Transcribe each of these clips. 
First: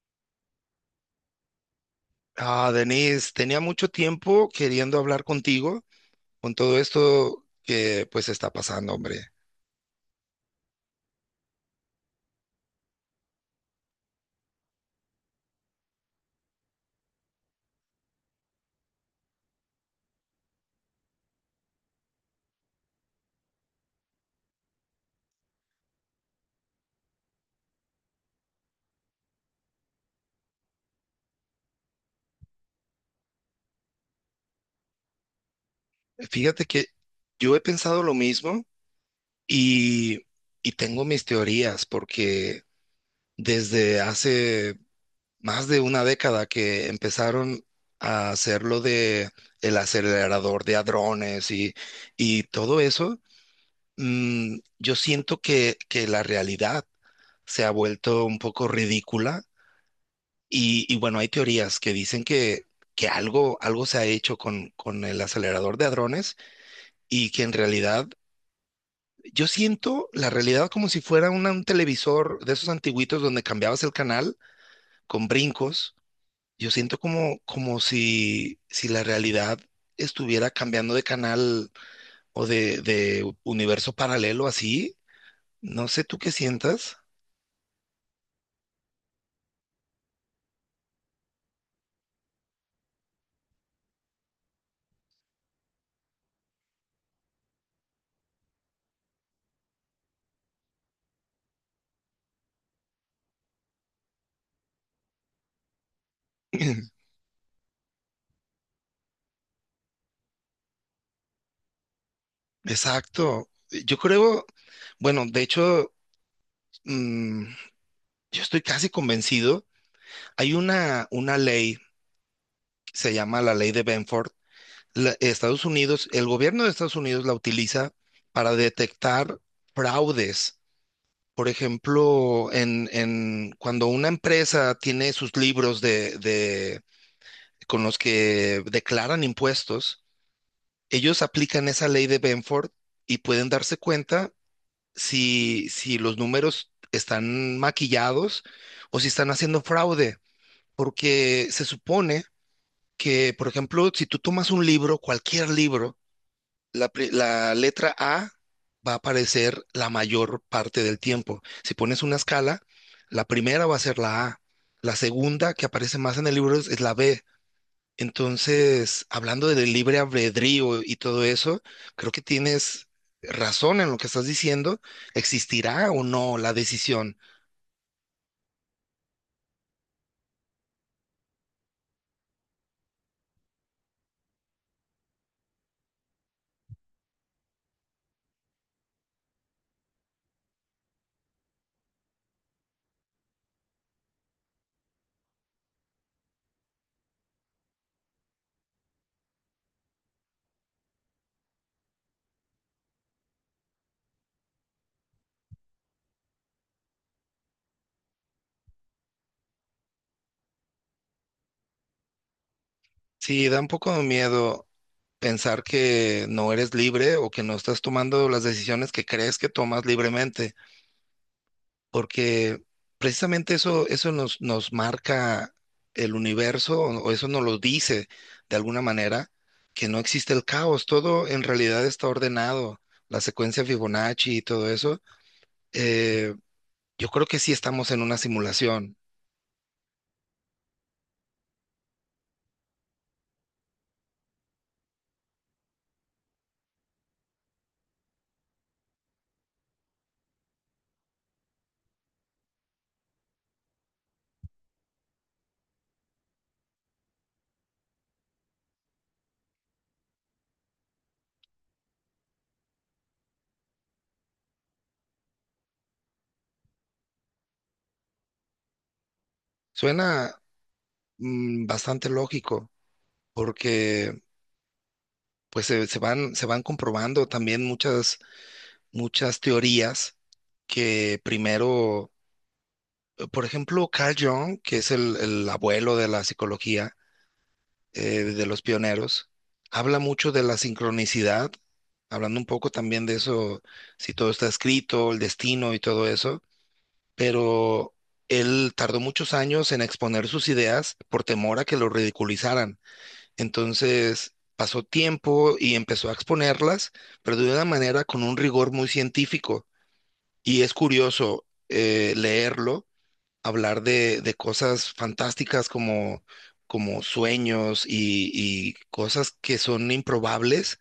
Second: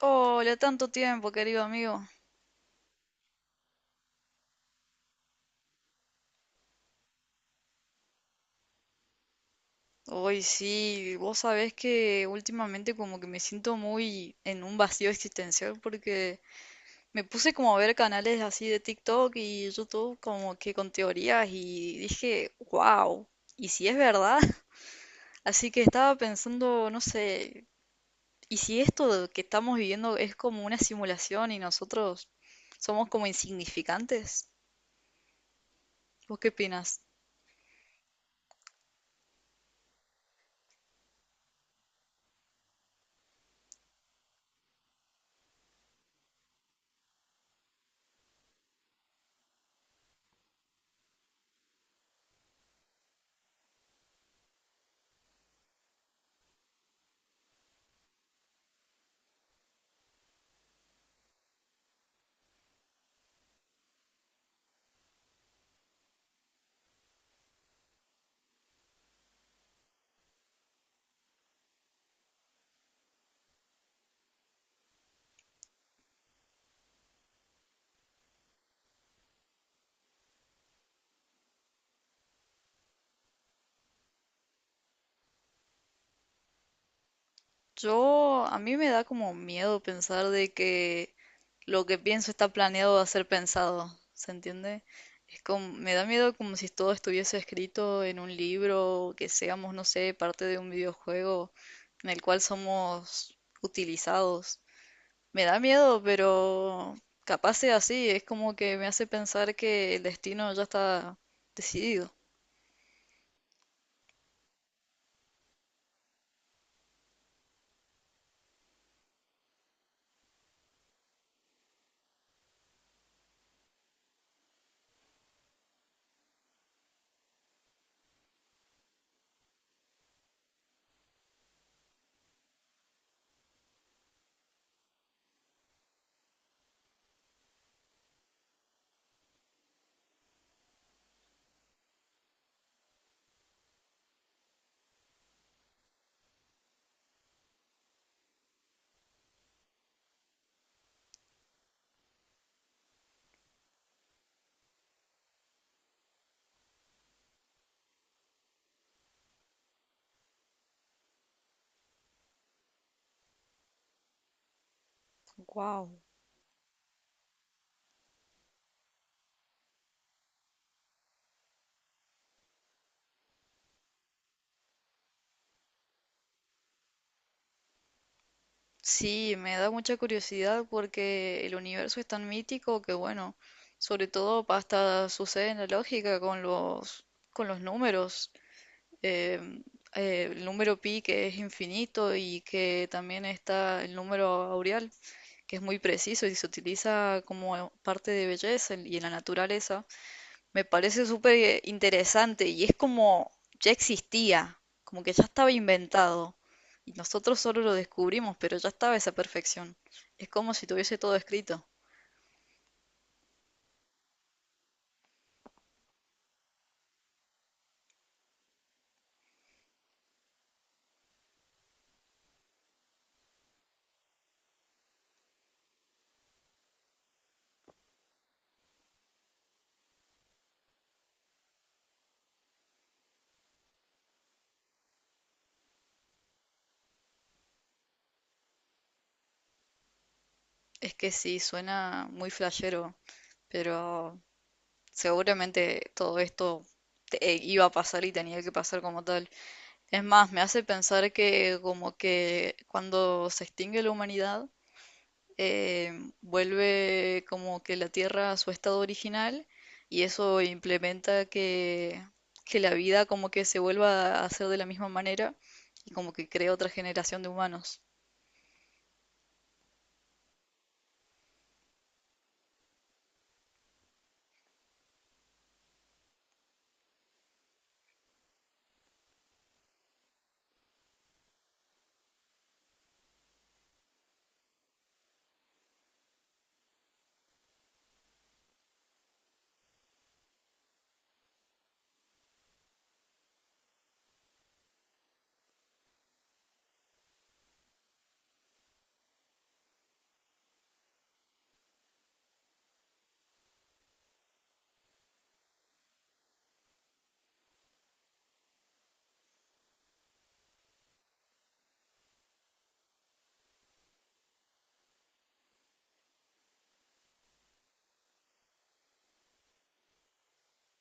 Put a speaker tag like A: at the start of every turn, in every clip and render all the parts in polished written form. A: Hola, tanto tiempo, querido amigo.
B: Denise, tenía mucho tiempo queriendo hablar contigo con todo esto que pues está pasando, hombre.
A: Hoy sí, vos sabés que últimamente como que me siento muy en un vacío existencial porque me puse como a ver canales así de TikTok y YouTube como que con teorías y dije, wow, ¿y si es verdad? Así que estaba pensando, no sé, ¿y si esto que estamos viviendo es como una simulación y nosotros somos como insignificantes? ¿Vos qué
B: Fíjate que
A: opinas?
B: yo he pensado lo mismo y, y tengo mis teorías porque desde hace más de una década que empezaron a hacer lo de el acelerador de hadrones y todo eso, yo siento que la realidad se ha vuelto un poco ridícula y bueno, hay teorías que dicen que algo, algo se ha hecho con el acelerador de hadrones y que en realidad... Yo siento la realidad como si fuera un televisor de esos antiguitos donde cambiabas el canal con brincos. Yo siento como, como si la realidad estuviera cambiando de canal o de universo paralelo así. No sé tú qué sientas.
A: Yo, a mí me da como miedo pensar de que lo que pienso está planeado a ser pensado, ¿se entiende? Es como, me da miedo como si todo estuviese escrito en un libro, que seamos, no sé, parte de un videojuego en el cual somos utilizados. Me da miedo, pero capaz sea así, es como que me hace pensar que el destino ya está decidido.
B: Exacto. Yo creo, bueno, de hecho, mm, yo estoy casi convencido. Hay una ley, se llama la ley de Benford. Estados Unidos, el gobierno de Estados Unidos la utiliza para detectar fraudes. Por ejemplo, en cuando una empresa tiene sus libros con los que declaran impuestos, ellos aplican esa ley de Benford y pueden darse cuenta si los números están maquillados o si están haciendo fraude, porque se supone que, por ejemplo, si tú tomas un libro, cualquier libro, la letra A va a aparecer la mayor parte del tiempo. Si pones una escala, la primera va a ser la A. La segunda que aparece más en el libro es la B. Entonces, hablando del libre albedrío y todo eso, creo que tienes razón en lo que estás diciendo. ¿Existirá o no la decisión?
A: Sí, me da mucha curiosidad porque el universo es tan mítico que, bueno, sobre todo hasta sucede en la lógica con los números. eh, el número pi, que es infinito, y que también está el número aureal, que es muy preciso y se utiliza como parte de belleza y en la naturaleza, me parece súper interesante, y es como ya existía, como que ya estaba inventado. Y nosotros solo lo descubrimos, pero ya estaba esa perfección. Es como si tuviese todo escrito.
B: Sí, da un poco de miedo pensar que no eres libre o que no estás tomando las decisiones que crees que tomas libremente, porque precisamente eso, eso nos marca el universo, o eso nos lo dice de alguna manera, que no existe el caos, todo en realidad está ordenado, la secuencia Fibonacci y todo eso. eh, yo creo que sí estamos en una simulación.
A: Es que sí, suena muy flashero, pero seguramente todo esto iba a pasar y tenía que pasar como tal. Es más, me hace pensar que como que cuando se extingue la humanidad, eh, vuelve como que la Tierra a su estado original, y eso implementa que, la vida como que se vuelva a hacer de la misma manera y como que crea otra generación de humanos.
B: Suena bastante lógico, porque pues se van comprobando también muchas, muchas teorías que primero. Por ejemplo, Carl Jung, que es el abuelo de la psicología, de los pioneros, habla mucho de la sincronicidad, hablando un poco también de eso, si todo está escrito, el destino y todo eso, pero él tardó muchos años en exponer sus ideas por temor a que lo ridiculizaran. Entonces... Pasó tiempo y empezó a exponerlas, pero de una manera con un rigor muy científico. Y es curioso leerlo hablar de cosas fantásticas como, como sueños y cosas que son improbables,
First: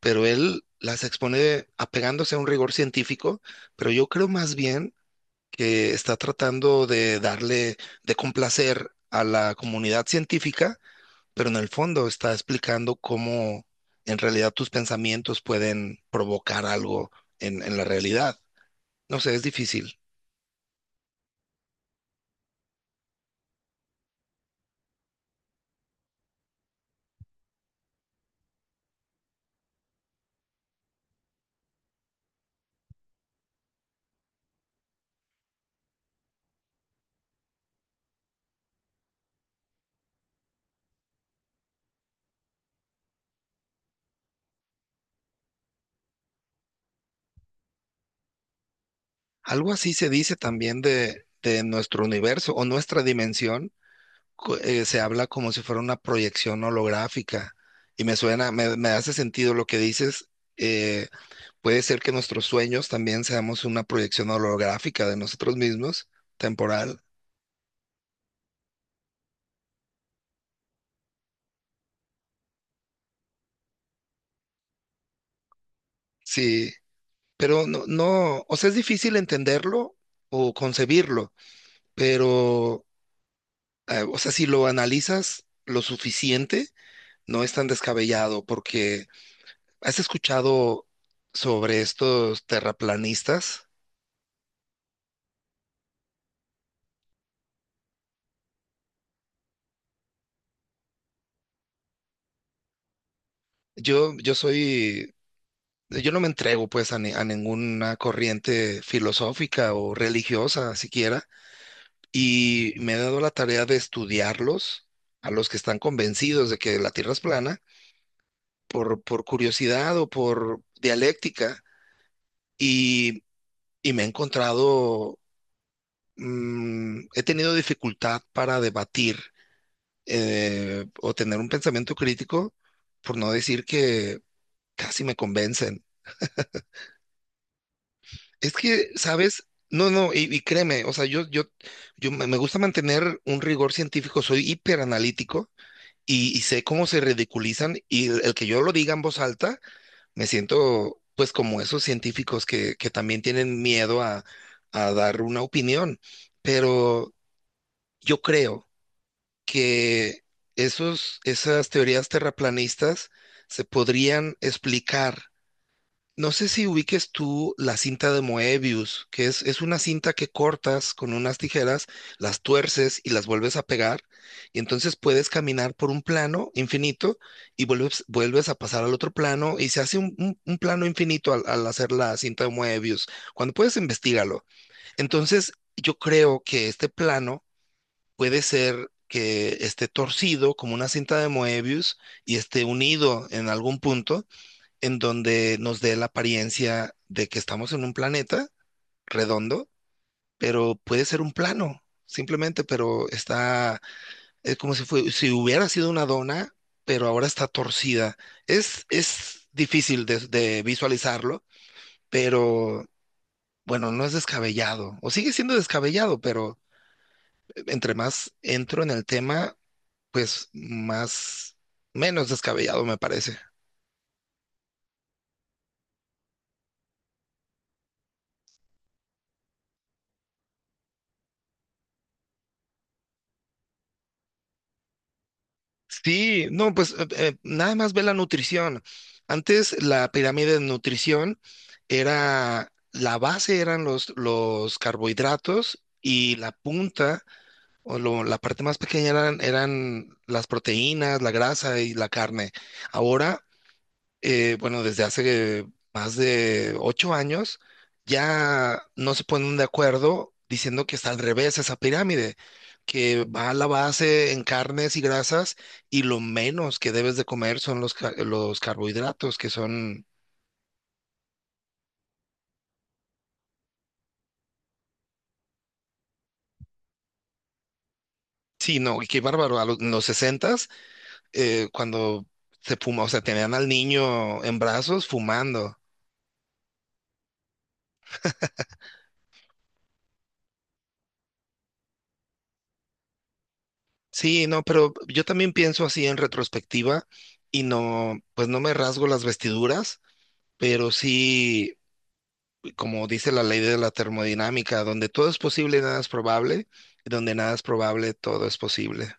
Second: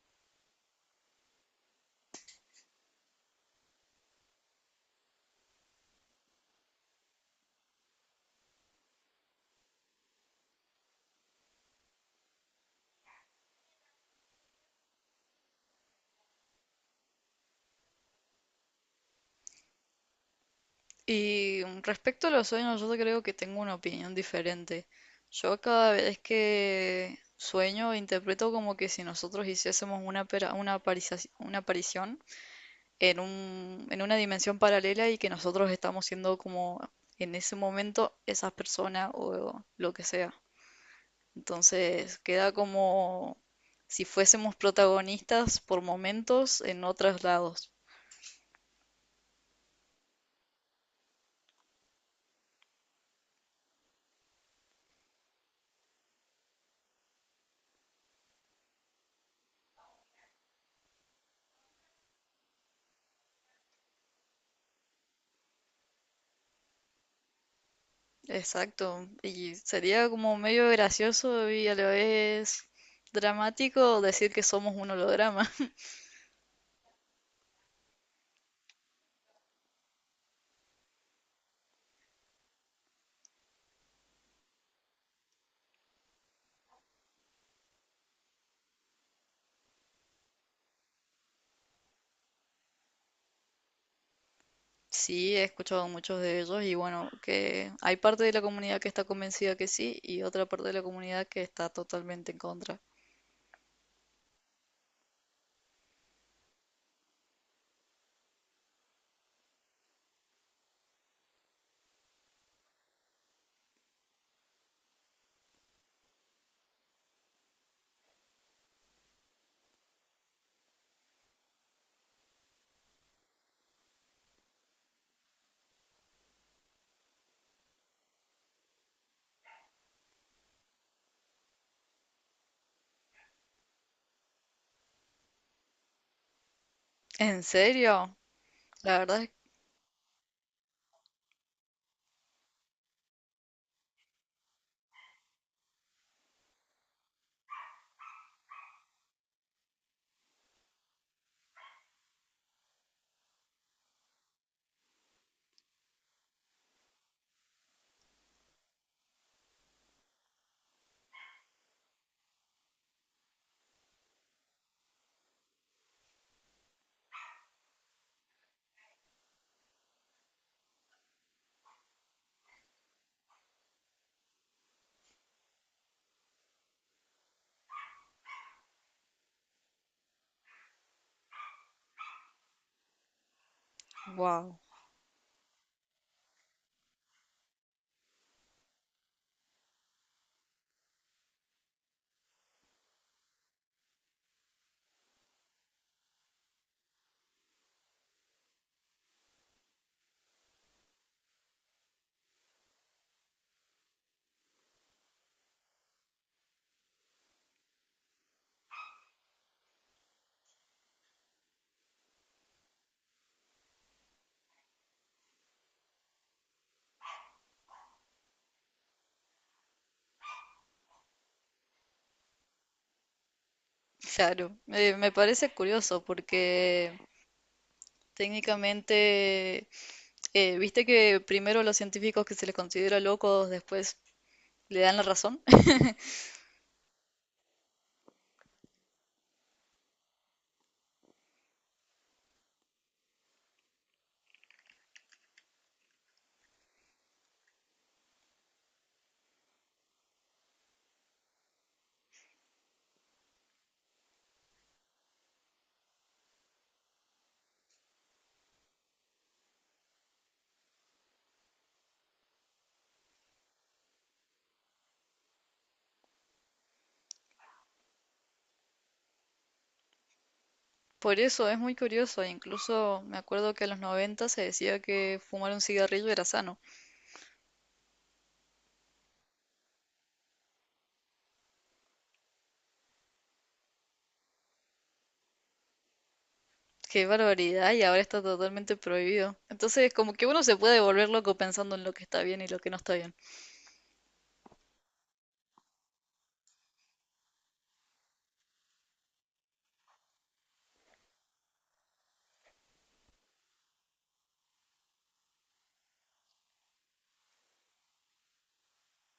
B: pero él las expone apegándose a un rigor científico, pero yo creo más bien que está tratando de darle, de complacer a la comunidad científica, pero en el fondo está explicando cómo en realidad tus pensamientos pueden provocar algo en la realidad. No sé, es difícil.
A: Y respecto a los sueños, yo creo que tengo una opinión diferente. Yo, cada vez que sueño, interpreto como que si nosotros hiciésemos una aparición en una dimensión paralela, y que nosotros estamos siendo como, en ese momento, esas personas o lo que sea. Entonces queda como si fuésemos protagonistas por momentos en otros lados.
B: Algo así se dice también de nuestro universo o nuestra dimensión, se habla como si fuera una proyección holográfica y me suena, me hace sentido lo que dices. eh, Puede ser que nuestros sueños también seamos una proyección holográfica de nosotros mismos, temporal,
A: Exacto, y sería como medio gracioso, y a la vez dramático, decir que somos un holograma.
B: sí, pero no, no, o sea, es difícil entenderlo o concebirlo, pero, o sea, si lo analizas lo suficiente, no es tan descabellado porque ¿has escuchado sobre estos terraplanistas?
A: Sí, he escuchado muchos de ellos, y bueno, que hay parte de la comunidad que está convencida que sí y otra parte de la comunidad que está totalmente en contra.
B: Yo, yo soy, yo no me entrego pues a, a ninguna corriente filosófica o religiosa siquiera, y me he dado la tarea de estudiarlos, a los que están convencidos de que la Tierra es plana, por curiosidad o por dialéctica, y, y me he encontrado, he tenido dificultad para debatir o tener un pensamiento crítico, por no decir que casi me convencen.
A: ¿En serio?
B: Es que,
A: La verdad es,
B: ¿sabes? No, no, y créeme, o sea, yo me gusta mantener un rigor científico, soy hiperanalítico y sé cómo se ridiculizan y el que yo lo diga en voz alta, me siento pues como esos científicos que también tienen miedo a dar una opinión, pero yo creo que esas teorías terraplanistas se podrían explicar. No sé si ubiques tú la cinta de Moebius, que es una cinta que cortas con unas tijeras, las tuerces y las vuelves a pegar, y entonces puedes caminar por un plano infinito y vuelves a pasar al otro plano y se hace un plano infinito al hacer la cinta de Moebius. Cuando puedes, investigalo.
A: wow,
B: Entonces, yo creo que este plano puede ser que esté torcido como una cinta de Moebius y esté unido en algún punto en donde nos dé la apariencia de que estamos en un planeta redondo, pero puede ser un plano, simplemente, pero está, es como si fue, si hubiera sido una dona, pero ahora está torcida. Es difícil de visualizarlo, pero bueno, no es descabellado, o sigue siendo descabellado, pero entre más entro en el tema, pues más, menos descabellado me parece.
A: claro, me parece curioso porque, técnicamente, viste que primero los científicos que se les considera locos después le dan la razón.
B: Sí, no, pues nada más ve la nutrición. Antes la pirámide de nutrición era, la base eran los carbohidratos y la punta o la parte más pequeña eran, eran las proteínas, la grasa y la carne. Ahora bueno, desde hace más de ocho años, ya no se ponen de acuerdo diciendo que está al revés esa pirámide, que va a la base en carnes y grasas y lo menos que debes de comer son los, los carbohidratos, que son,
A: Por eso es muy curioso, incluso me acuerdo que en los 90 se decía que fumar un cigarrillo era sano.
B: sí, no, y qué bárbaro, a los, en los 60 cuando se fuma, o sea, tenían al niño en brazos fumando.
A: ¡Qué barbaridad! Y ahora está totalmente prohibido. Entonces, como que uno se puede volver loco pensando en lo que está bien y lo que no está bien.
B: Sí, no, pero yo también pienso así en retrospectiva y no, pues no me rasgo las vestiduras. Pero sí, como dice la ley de la termodinámica, donde todo es posible, nada es probable, y donde nada es probable, todo es posible.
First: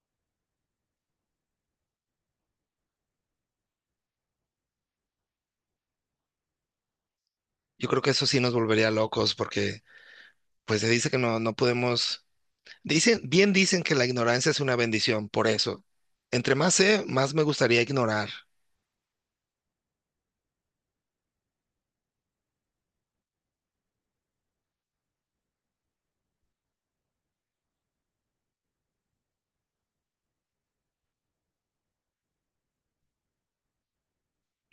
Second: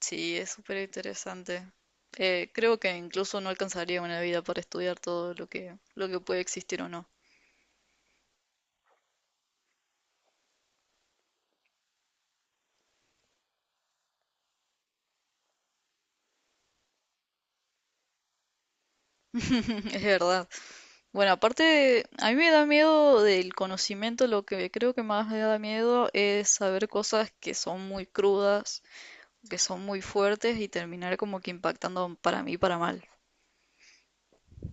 A: Sí, es súper interesante. Creo que incluso no alcanzaría una vida para estudiar todo lo que puede existir o no.
B: Yo creo que eso sí nos volvería locos porque pues se dice que no podemos, dicen, bien dicen que la ignorancia es una bendición, por eso. Entre más sé, más me gustaría ignorar.
A: Es verdad. Bueno, aparte, a mí me da miedo del conocimiento; lo que creo que más me da miedo es saber cosas que son muy crudas, que son muy fuertes, y terminar como que impactando para mí para mal.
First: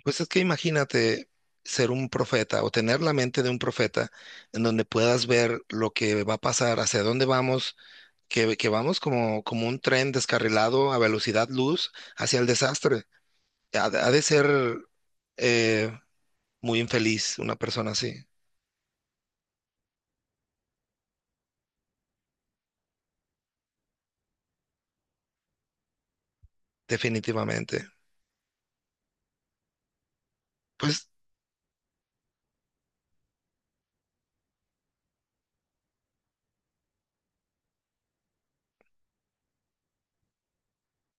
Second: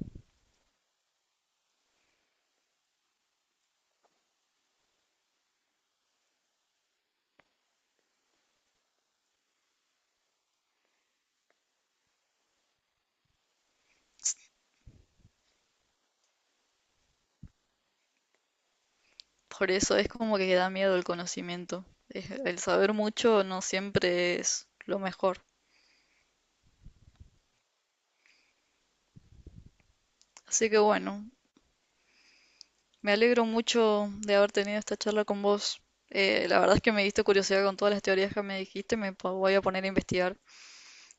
B: Pues es que imagínate ser un profeta o tener la mente de un profeta en donde puedas ver lo que va a pasar, hacia dónde vamos que vamos como, como un tren descarrilado a velocidad luz hacia el desastre. Ha de ser eh, muy infeliz una persona así,
A: Por eso es como que da miedo el conocimiento. El saber mucho no siempre es lo mejor.
B: definitivamente.
A: Así que,
B: Pues
A: bueno, me alegro mucho de haber tenido esta charla con vos. La verdad es que me diste curiosidad con todas las teorías que me dijiste, voy a poner a investigar.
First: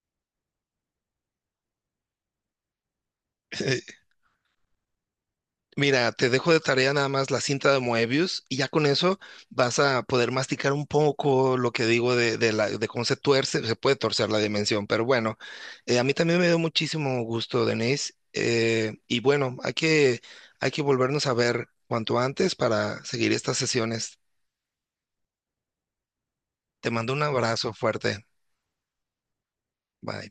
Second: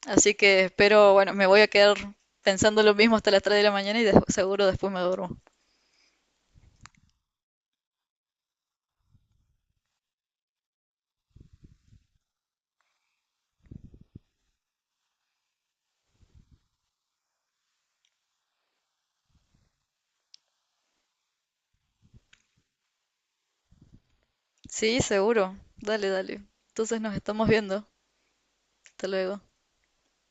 A: Así que espero, bueno, me voy a quedar pensando lo mismo hasta las 3 de la mañana y seguro después me duermo.
B: mira, te dejo de tarea nada más la cinta de Moebius y ya con eso vas a poder masticar un poco lo que digo de cómo se tuerce, se puede torcer la dimensión, pero bueno, a mí también me dio muchísimo gusto, Denise, y bueno, hay que volvernos a ver cuanto antes para seguir estas sesiones.
A: Sí, seguro. Dale, dale.
B: Te
A: Entonces
B: mando
A: nos
B: un
A: estamos
B: abrazo
A: viendo.
B: fuerte.
A: Hasta luego.
B: Bye.